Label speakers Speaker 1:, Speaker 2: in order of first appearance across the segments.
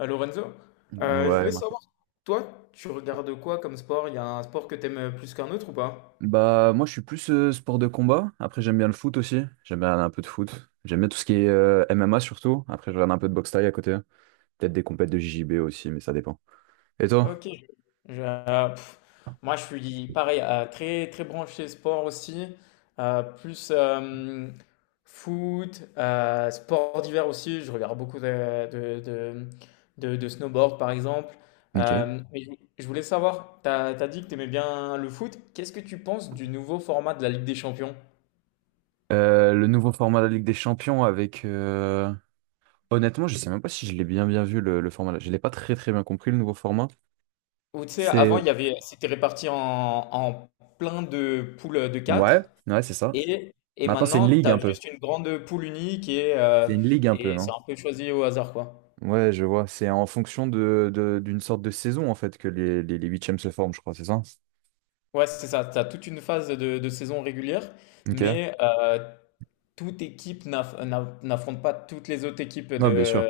Speaker 1: Lorenzo, je
Speaker 2: Ouais,
Speaker 1: voulais
Speaker 2: Marco.
Speaker 1: savoir, toi, tu regardes quoi comme sport? Il y a un sport que t'aimes plus qu'un autre ou pas?
Speaker 2: Bah, moi, je suis plus sport de combat. Après, j'aime bien le foot aussi. J'aime bien un peu de foot. J'aime bien tout ce qui est MMA surtout. Après, je regarde un peu de boxe thaï à côté. Peut-être des compètes de JJB aussi, mais ça dépend. Et toi?
Speaker 1: Ok. Je- euh, pff, Moi, je suis pareil, très très branché sport aussi, plus foot, sport d'hiver aussi. Je regarde beaucoup de snowboard par exemple.
Speaker 2: Ok.
Speaker 1: Mais je voulais savoir, t'as dit que t'aimais bien le foot. Qu'est-ce que tu penses du nouveau format de la Ligue des Champions?
Speaker 2: Le nouveau format de la Ligue des Champions avec. Honnêtement, je sais même pas si je l'ai bien bien vu le format. Je l'ai pas très très bien compris le nouveau format.
Speaker 1: Ou tu sais, avant, il
Speaker 2: C'est.
Speaker 1: y avait, c'était réparti en plein de poules de
Speaker 2: Ouais,
Speaker 1: quatre.
Speaker 2: ouais, c'est ça.
Speaker 1: Et
Speaker 2: Maintenant, c'est une
Speaker 1: maintenant, tu
Speaker 2: ligue
Speaker 1: as
Speaker 2: un peu.
Speaker 1: juste une grande poule unique et, euh,
Speaker 2: C'est une ligue un peu,
Speaker 1: et c'est
Speaker 2: non?
Speaker 1: un peu choisi au hasard, quoi.
Speaker 2: Ouais, je vois. C'est en fonction d'une sorte de saison, en fait, que les, les huitièmes se forment, je crois, c'est ça?
Speaker 1: Ouais, c'est ça. Tu as toute une phase de saison régulière,
Speaker 2: Ok.
Speaker 1: mais toute équipe n'affronte pas toutes les autres équipes
Speaker 2: Ouais, bien sûr.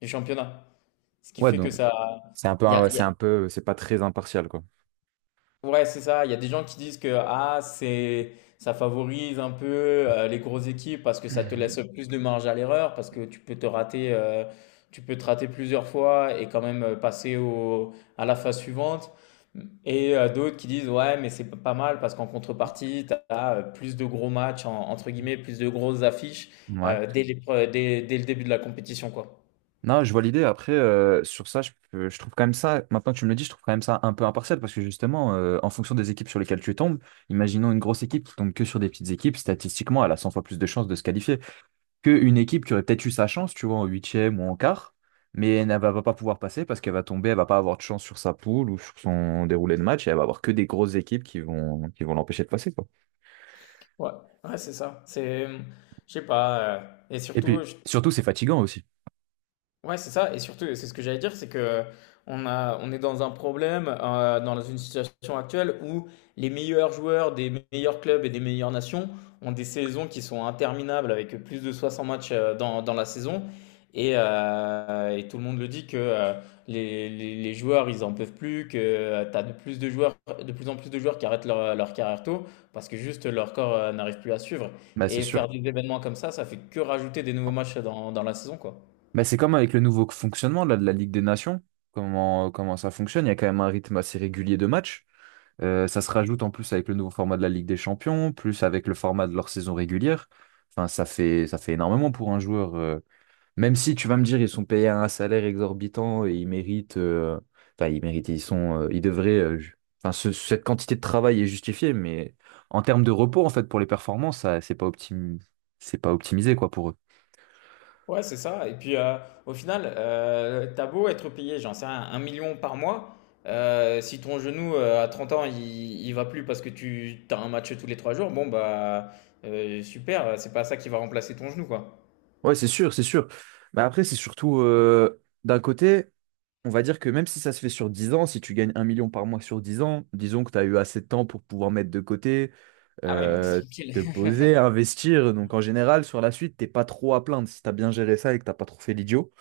Speaker 1: du championnat. Ce qui
Speaker 2: Ouais,
Speaker 1: fait que
Speaker 2: donc
Speaker 1: ça.
Speaker 2: c'est un peu,
Speaker 1: Il y a.
Speaker 2: ouais, c'est un peu, c'est pas très impartial, quoi.
Speaker 1: Ouais, c'est ça. Il y a des gens qui disent que ah, c'est ça favorise un peu les grosses équipes parce que ça te laisse plus de marge à l'erreur, parce que tu peux te rater plusieurs fois et quand même passer à la phase suivante. Et d'autres qui disent ouais, mais c'est pas mal parce qu'en contrepartie, tu as plus de gros matchs, entre guillemets, plus de grosses affiches
Speaker 2: Ouais.
Speaker 1: dès les pre- dès, dès le début de la compétition, quoi.
Speaker 2: Non, je vois l'idée. Après, sur ça, je trouve quand même ça, maintenant que tu me le dis, je trouve quand même ça un peu impartial parce que justement, en fonction des équipes sur lesquelles tu tombes, imaginons une grosse équipe qui tombe que sur des petites équipes, statistiquement, elle a 100 fois plus de chances de se qualifier. Qu'une équipe qui aurait peut-être eu sa chance, tu vois, en huitième ou en quart, mais elle ne va pas pouvoir passer parce qu'elle va tomber, elle va pas avoir de chance sur sa poule ou sur son déroulé de match, et elle va avoir que des grosses équipes qui vont l'empêcher de passer, quoi.
Speaker 1: Ouais, ouais, c'est ça. Je sais pas. Et
Speaker 2: Et
Speaker 1: surtout,
Speaker 2: puis,
Speaker 1: je
Speaker 2: surtout, c'est fatigant aussi.
Speaker 1: Ouais, c'est ça. Et surtout, c'est ce que j'allais dire, c'est que on est dans un problème, dans une situation actuelle où les meilleurs joueurs des meilleurs clubs et des meilleures nations ont des saisons qui sont interminables avec plus de 60 matchs dans la saison. Et tout le monde le dit que les joueurs, ils en peuvent plus, que tu as de plus de joueurs, de plus en plus de joueurs qui arrêtent leur carrière tôt parce que juste leur corps n'arrive plus à suivre.
Speaker 2: Bah, c'est
Speaker 1: Et
Speaker 2: sûr.
Speaker 1: faire des événements comme ça fait que rajouter des nouveaux matchs dans la saison, quoi.
Speaker 2: Bah, c'est comme avec le nouveau fonctionnement là, de la Ligue des Nations, comment ça fonctionne, il y a quand même un rythme assez régulier de match. Ça se rajoute en plus avec le nouveau format de la Ligue des Champions, plus avec le format de leur saison régulière. Enfin, ça fait énormément pour un joueur. Même si tu vas me dire, ils sont payés un salaire exorbitant et ils méritent, enfin ils méritent, ils sont, ils devraient, enfin cette quantité de travail est justifiée, mais en termes de repos en fait pour les performances, ça, c'est pas optimisé quoi pour eux.
Speaker 1: Ouais, c'est ça. Et puis, au final, t'as beau être payé, j'en sais rien, 1 million par mois, si ton genou à 30 ans, il va plus parce que tu as un match tous les 3 jours, bon, bah, super, c'est pas ça qui va remplacer ton genou, quoi.
Speaker 2: Ouais, c'est sûr, c'est sûr. Mais après, c'est surtout d'un côté. On va dire que même si ça se fait sur 10 ans, si tu gagnes 1 million par mois sur 10 ans, disons que tu as eu assez de temps pour pouvoir mettre de côté,
Speaker 1: Ah ouais, non, t'es
Speaker 2: euh,
Speaker 1: tranquille.
Speaker 2: te poser, investir. Donc en général, sur la suite, t'es pas trop à plaindre si tu as bien géré ça et que t'as pas trop fait l'idiot.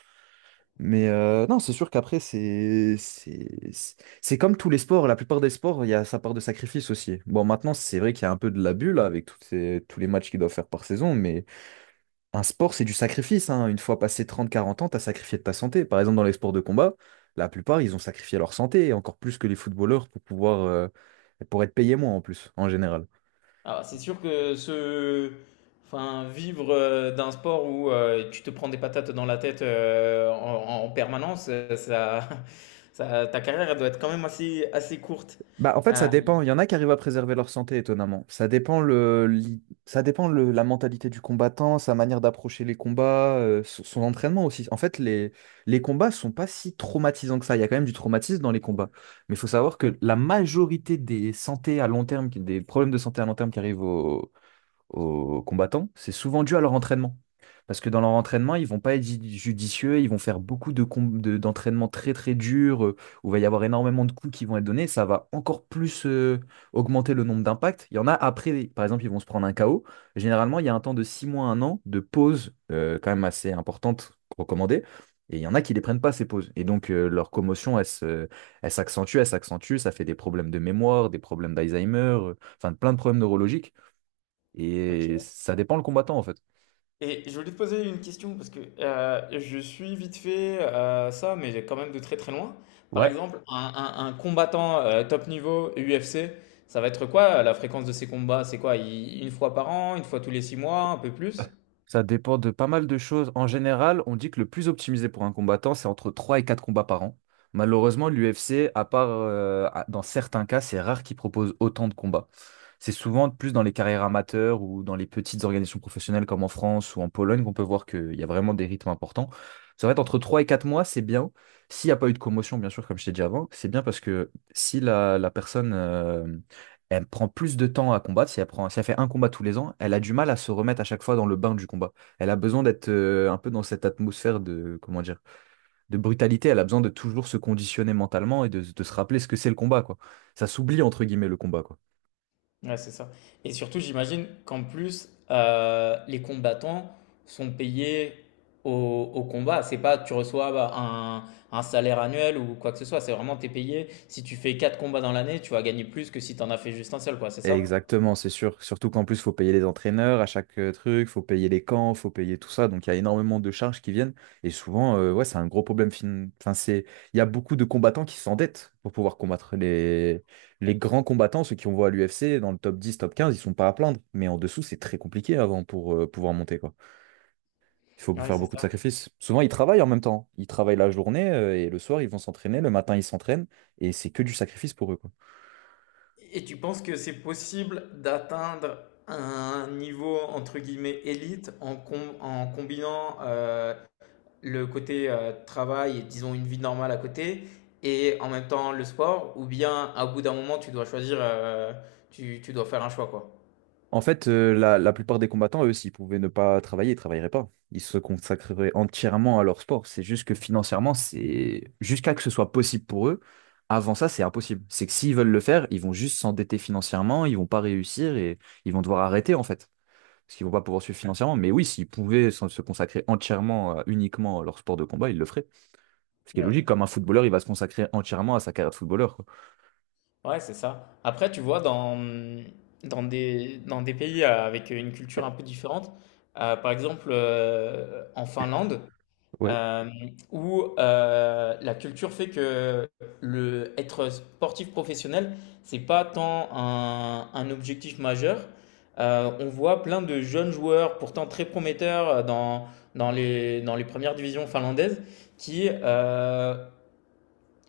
Speaker 2: Mais non, c'est sûr qu'après, c'est comme tous les sports. La plupart des sports, il y a sa part de sacrifice aussi. Bon, maintenant, c'est vrai qu'il y a un peu de l'abus là avec toutes tous les matchs qu'ils doivent faire par saison, mais un sport, c'est du sacrifice, hein. Une fois passé 30, 40 ans, t'as sacrifié de ta santé. Par exemple, dans les sports de combat, la plupart, ils ont sacrifié leur santé, et encore plus que les footballeurs pour pouvoir, pour être payés moins en plus, en général.
Speaker 1: Alors, c'est sûr Enfin, vivre d'un sport où tu te prends des patates dans la tête en permanence, ça, ta carrière elle doit être quand même assez courte.
Speaker 2: Bah, en fait, ça
Speaker 1: Euh,
Speaker 2: dépend. Il y en a qui arrivent à préserver leur santé, étonnamment. Ça dépend ça dépend la mentalité du combattant, sa manière d'approcher les combats, son entraînement aussi. En fait, les combats sont pas si traumatisants que ça. Il y a quand même du traumatisme dans les combats. Mais il faut savoir que la majorité des problèmes de santé à long terme qui arrivent aux combattants, c'est souvent dû à leur entraînement. Parce que dans leur entraînement, ils vont pas être judicieux, ils vont faire beaucoup de d'entraînements très très durs, où il va y avoir énormément de coups qui vont être donnés, ça va encore plus augmenter le nombre d'impacts. Il y en a après, par exemple, ils vont se prendre un KO. Généralement, il y a un temps de 6 mois, 1 an de pause quand même assez importante recommandée. Et il y en a qui ne les prennent pas ces pauses. Et donc leur commotion, elle s'accentue, ça fait des problèmes de mémoire, des problèmes d'Alzheimer, enfin plein de problèmes neurologiques. Et
Speaker 1: ok.
Speaker 2: ça dépend le combattant, en fait.
Speaker 1: Et je voulais te poser une question parce que je suis vite fait ça, mais j'ai quand même de très très loin. Par
Speaker 2: Ouais.
Speaker 1: exemple, un combattant top niveau UFC, ça va être quoi la fréquence de ses combats? C'est quoi? Une fois par an, une fois tous les 6 mois, un peu plus?
Speaker 2: Ça dépend de pas mal de choses. En général, on dit que le plus optimisé pour un combattant, c'est entre 3 et 4 combats par an. Malheureusement, l'UFC, à part dans certains cas, c'est rare qu'ils proposent autant de combats. C'est souvent plus dans les carrières amateurs ou dans les petites organisations professionnelles comme en France ou en Pologne qu'on peut voir qu'il y a vraiment des rythmes importants. Ça va être entre 3 et 4 mois, c'est bien. S'il n'y a pas eu de commotion, bien sûr, comme je t'ai dit avant, c'est bien parce que si la personne elle prend plus de temps à combattre. Si elle fait un combat tous les ans, elle a du mal à se remettre à chaque fois dans le bain du combat. Elle a besoin d'être un peu dans cette atmosphère comment dire, de brutalité. Elle a besoin de toujours se conditionner mentalement et de se rappeler ce que c'est le combat, quoi. Ça s'oublie, entre guillemets, le combat, quoi.
Speaker 1: Ouais, c'est ça. Et surtout, j'imagine qu'en plus, les combattants sont payés au combat. C'est pas tu reçois bah, un salaire annuel ou quoi que ce soit. C'est vraiment t'es payé. Si tu fais 4 combats dans l'année, tu vas gagner plus que si t'en as fait juste un seul, quoi. C'est ça?
Speaker 2: Exactement, c'est sûr. Surtout qu'en plus, faut payer les entraîneurs à chaque truc, faut payer les camps, faut payer tout ça. Donc, il y a énormément de charges qui viennent. Et souvent, ouais, c'est un gros problème. Enfin, c'est... Il y a beaucoup de combattants qui s'endettent pour pouvoir combattre les grands combattants, ceux qui on voit à l'UFC, dans le top 10, top 15, ils sont pas à plaindre. Mais en dessous, c'est très compliqué avant pour pouvoir monter, quoi. Il faut
Speaker 1: Ouais,
Speaker 2: faire
Speaker 1: c'est
Speaker 2: beaucoup de
Speaker 1: ça.
Speaker 2: sacrifices. Souvent, ils travaillent en même temps. Ils travaillent la journée et le soir, ils vont s'entraîner. Le matin, ils s'entraînent. Et c'est que du sacrifice pour eux, quoi.
Speaker 1: Et tu penses que c'est possible d'atteindre un niveau entre guillemets élite en combinant le côté travail et disons une vie normale à côté et en même temps le sport ou bien à bout d'un moment tu dois choisir, tu dois faire un choix quoi.
Speaker 2: En fait, la plupart des combattants, eux, s'ils pouvaient ne pas travailler, ils travailleraient pas. Ils se consacreraient entièrement à leur sport. C'est juste que financièrement, c'est jusqu'à que ce soit possible pour eux. Avant ça, c'est impossible. C'est que s'ils veulent le faire, ils vont juste s'endetter financièrement, ils vont pas réussir et ils vont devoir arrêter, en fait. Parce qu'ils vont pas pouvoir suivre financièrement. Mais oui, s'ils pouvaient se consacrer entièrement, uniquement à leur sport de combat, ils le feraient. Ce qui est
Speaker 1: Ouais,
Speaker 2: logique, comme un footballeur, il va se consacrer entièrement à sa carrière de footballeur, quoi.
Speaker 1: ouais, c'est ça. Après, tu vois, dans des pays avec une culture un peu différente, par exemple en Finlande.
Speaker 2: Ouais.
Speaker 1: Euh, Où la culture fait que le être sportif professionnel, c'est pas tant un objectif majeur. On voit plein de jeunes joueurs, pourtant très prometteurs dans les premières divisions finlandaises, qui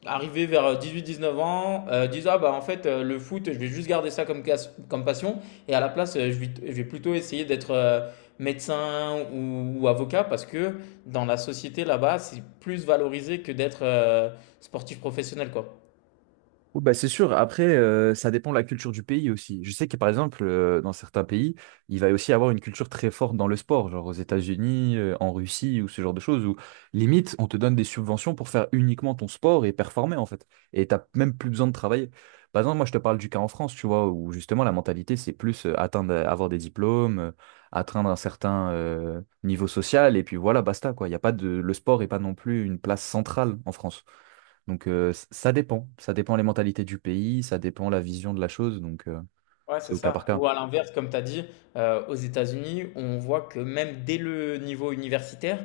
Speaker 1: arrivé vers 18-19 ans, disant ah bah en fait le foot, je vais juste garder ça comme passion, et à la place je vais plutôt essayer d'être médecin ou avocat parce que dans la société là-bas c'est plus valorisé que d'être sportif professionnel quoi.
Speaker 2: Oui, bah, c'est sûr. Après, ça dépend de la culture du pays aussi. Je sais que par exemple, dans certains pays, il va aussi avoir une culture très forte dans le sport, genre aux États-Unis, en Russie ou ce genre de choses, où limite, on te donne des subventions pour faire uniquement ton sport et performer en fait. Et t'as même plus besoin de travailler. Par exemple, moi, je te parle du cas en France, tu vois, où justement la mentalité, c'est plus atteindre, avoir des diplômes, atteindre un certain niveau social, et puis voilà, basta, quoi. Il y a pas de... Le sport n'est pas non plus une place centrale en France. Donc ça dépend les mentalités du pays, ça dépend la vision de la chose, donc
Speaker 1: Ouais,
Speaker 2: c'est
Speaker 1: c'est
Speaker 2: au cas par
Speaker 1: ça.
Speaker 2: cas.
Speaker 1: Ou à l'inverse, comme tu as dit, aux États-Unis, on voit que même dès le niveau universitaire,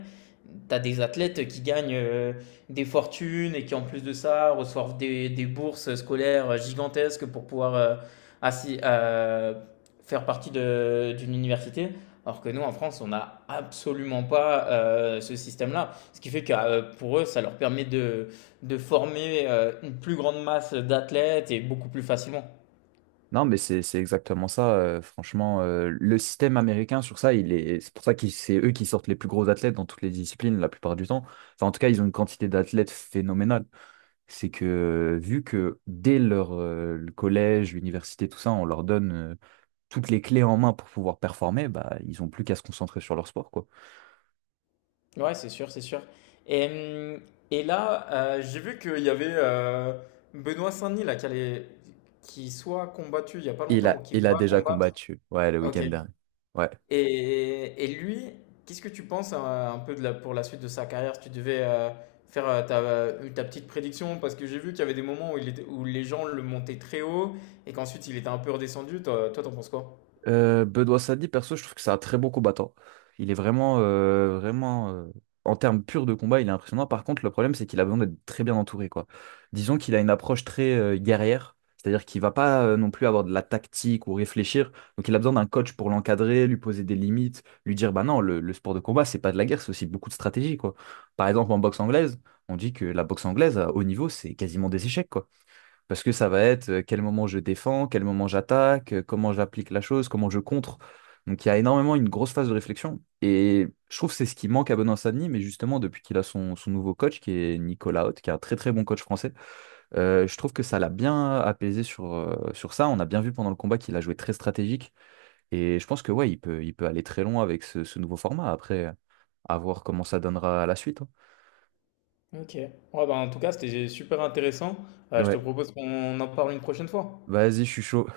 Speaker 1: tu as des athlètes qui gagnent des fortunes et qui, en plus de ça, reçoivent des bourses scolaires gigantesques pour pouvoir, assi faire partie de d'une université. Alors que nous, en France, on n'a absolument pas, ce système-là. Ce qui fait que, pour eux, ça leur permet de former, une plus grande masse d'athlètes et beaucoup plus facilement.
Speaker 2: Non, mais c'est exactement ça. Franchement, le système américain sur ça, c'est pour ça que c'est eux qui sortent les plus gros athlètes dans toutes les disciplines la plupart du temps. Enfin, en tout cas, ils ont une quantité d'athlètes phénoménale. C'est que vu que dès leur le collège, l'université, tout ça, on leur donne toutes les clés en main pour pouvoir performer, bah ils ont plus qu'à se concentrer sur leur sport, quoi.
Speaker 1: Ouais, c'est sûr, c'est sûr. Et, hum, et là, j'ai vu qu'il y avait Benoît Saint-Denis là, qui soit combattu il y a pas
Speaker 2: Il
Speaker 1: longtemps ou
Speaker 2: a,
Speaker 1: qui
Speaker 2: il a
Speaker 1: va
Speaker 2: déjà
Speaker 1: combattre.
Speaker 2: combattu, ouais, le
Speaker 1: Ok.
Speaker 2: week-end dernier. Ouais.
Speaker 1: Et lui, qu'est-ce que tu penses un peu pour la suite de sa carrière? Si tu devais faire ta petite prédiction, parce que j'ai vu qu'il y avait des moments où les gens le montaient très haut et qu'ensuite il était un peu redescendu. Toi, toi, t'en penses quoi?
Speaker 2: Bedoya Sadi, perso, je trouve que c'est un très bon combattant. Il est vraiment, vraiment, en termes purs de combat, il est impressionnant. Par contre, le problème, c'est qu'il a besoin d'être très bien entouré, quoi. Disons qu'il a une approche très guerrière, c'est-à-dire qu'il va pas non plus avoir de la tactique ou réfléchir. Donc, il a besoin d'un coach pour l'encadrer, lui poser des limites, lui dire, bah non, le sport de combat, c'est pas de la guerre, c'est aussi beaucoup de stratégie, quoi. Par exemple, en boxe anglaise, on dit que la boxe anglaise à haut niveau, c'est quasiment des échecs, quoi. Parce que ça va être quel moment je défends, quel moment j'attaque, comment j'applique la chose, comment je contre. Donc il y a énormément une grosse phase de réflexion. Et je trouve que c'est ce qui manque à Benoît Savigny, mais justement depuis qu'il a son nouveau coach, qui est Nicolas Haute, qui est un très très bon coach français, je trouve que ça l'a bien apaisé sur ça. On a bien vu pendant le combat qu'il a joué très stratégique. Et je pense que ouais, il peut aller très loin avec ce nouveau format. Après, à voir comment ça donnera à la suite, hein.
Speaker 1: Ok. Ouais, bah, en tout cas, c'était super intéressant. Je te
Speaker 2: Ouais,
Speaker 1: propose qu'on en parle une prochaine fois.
Speaker 2: vas-y, je suis chaud.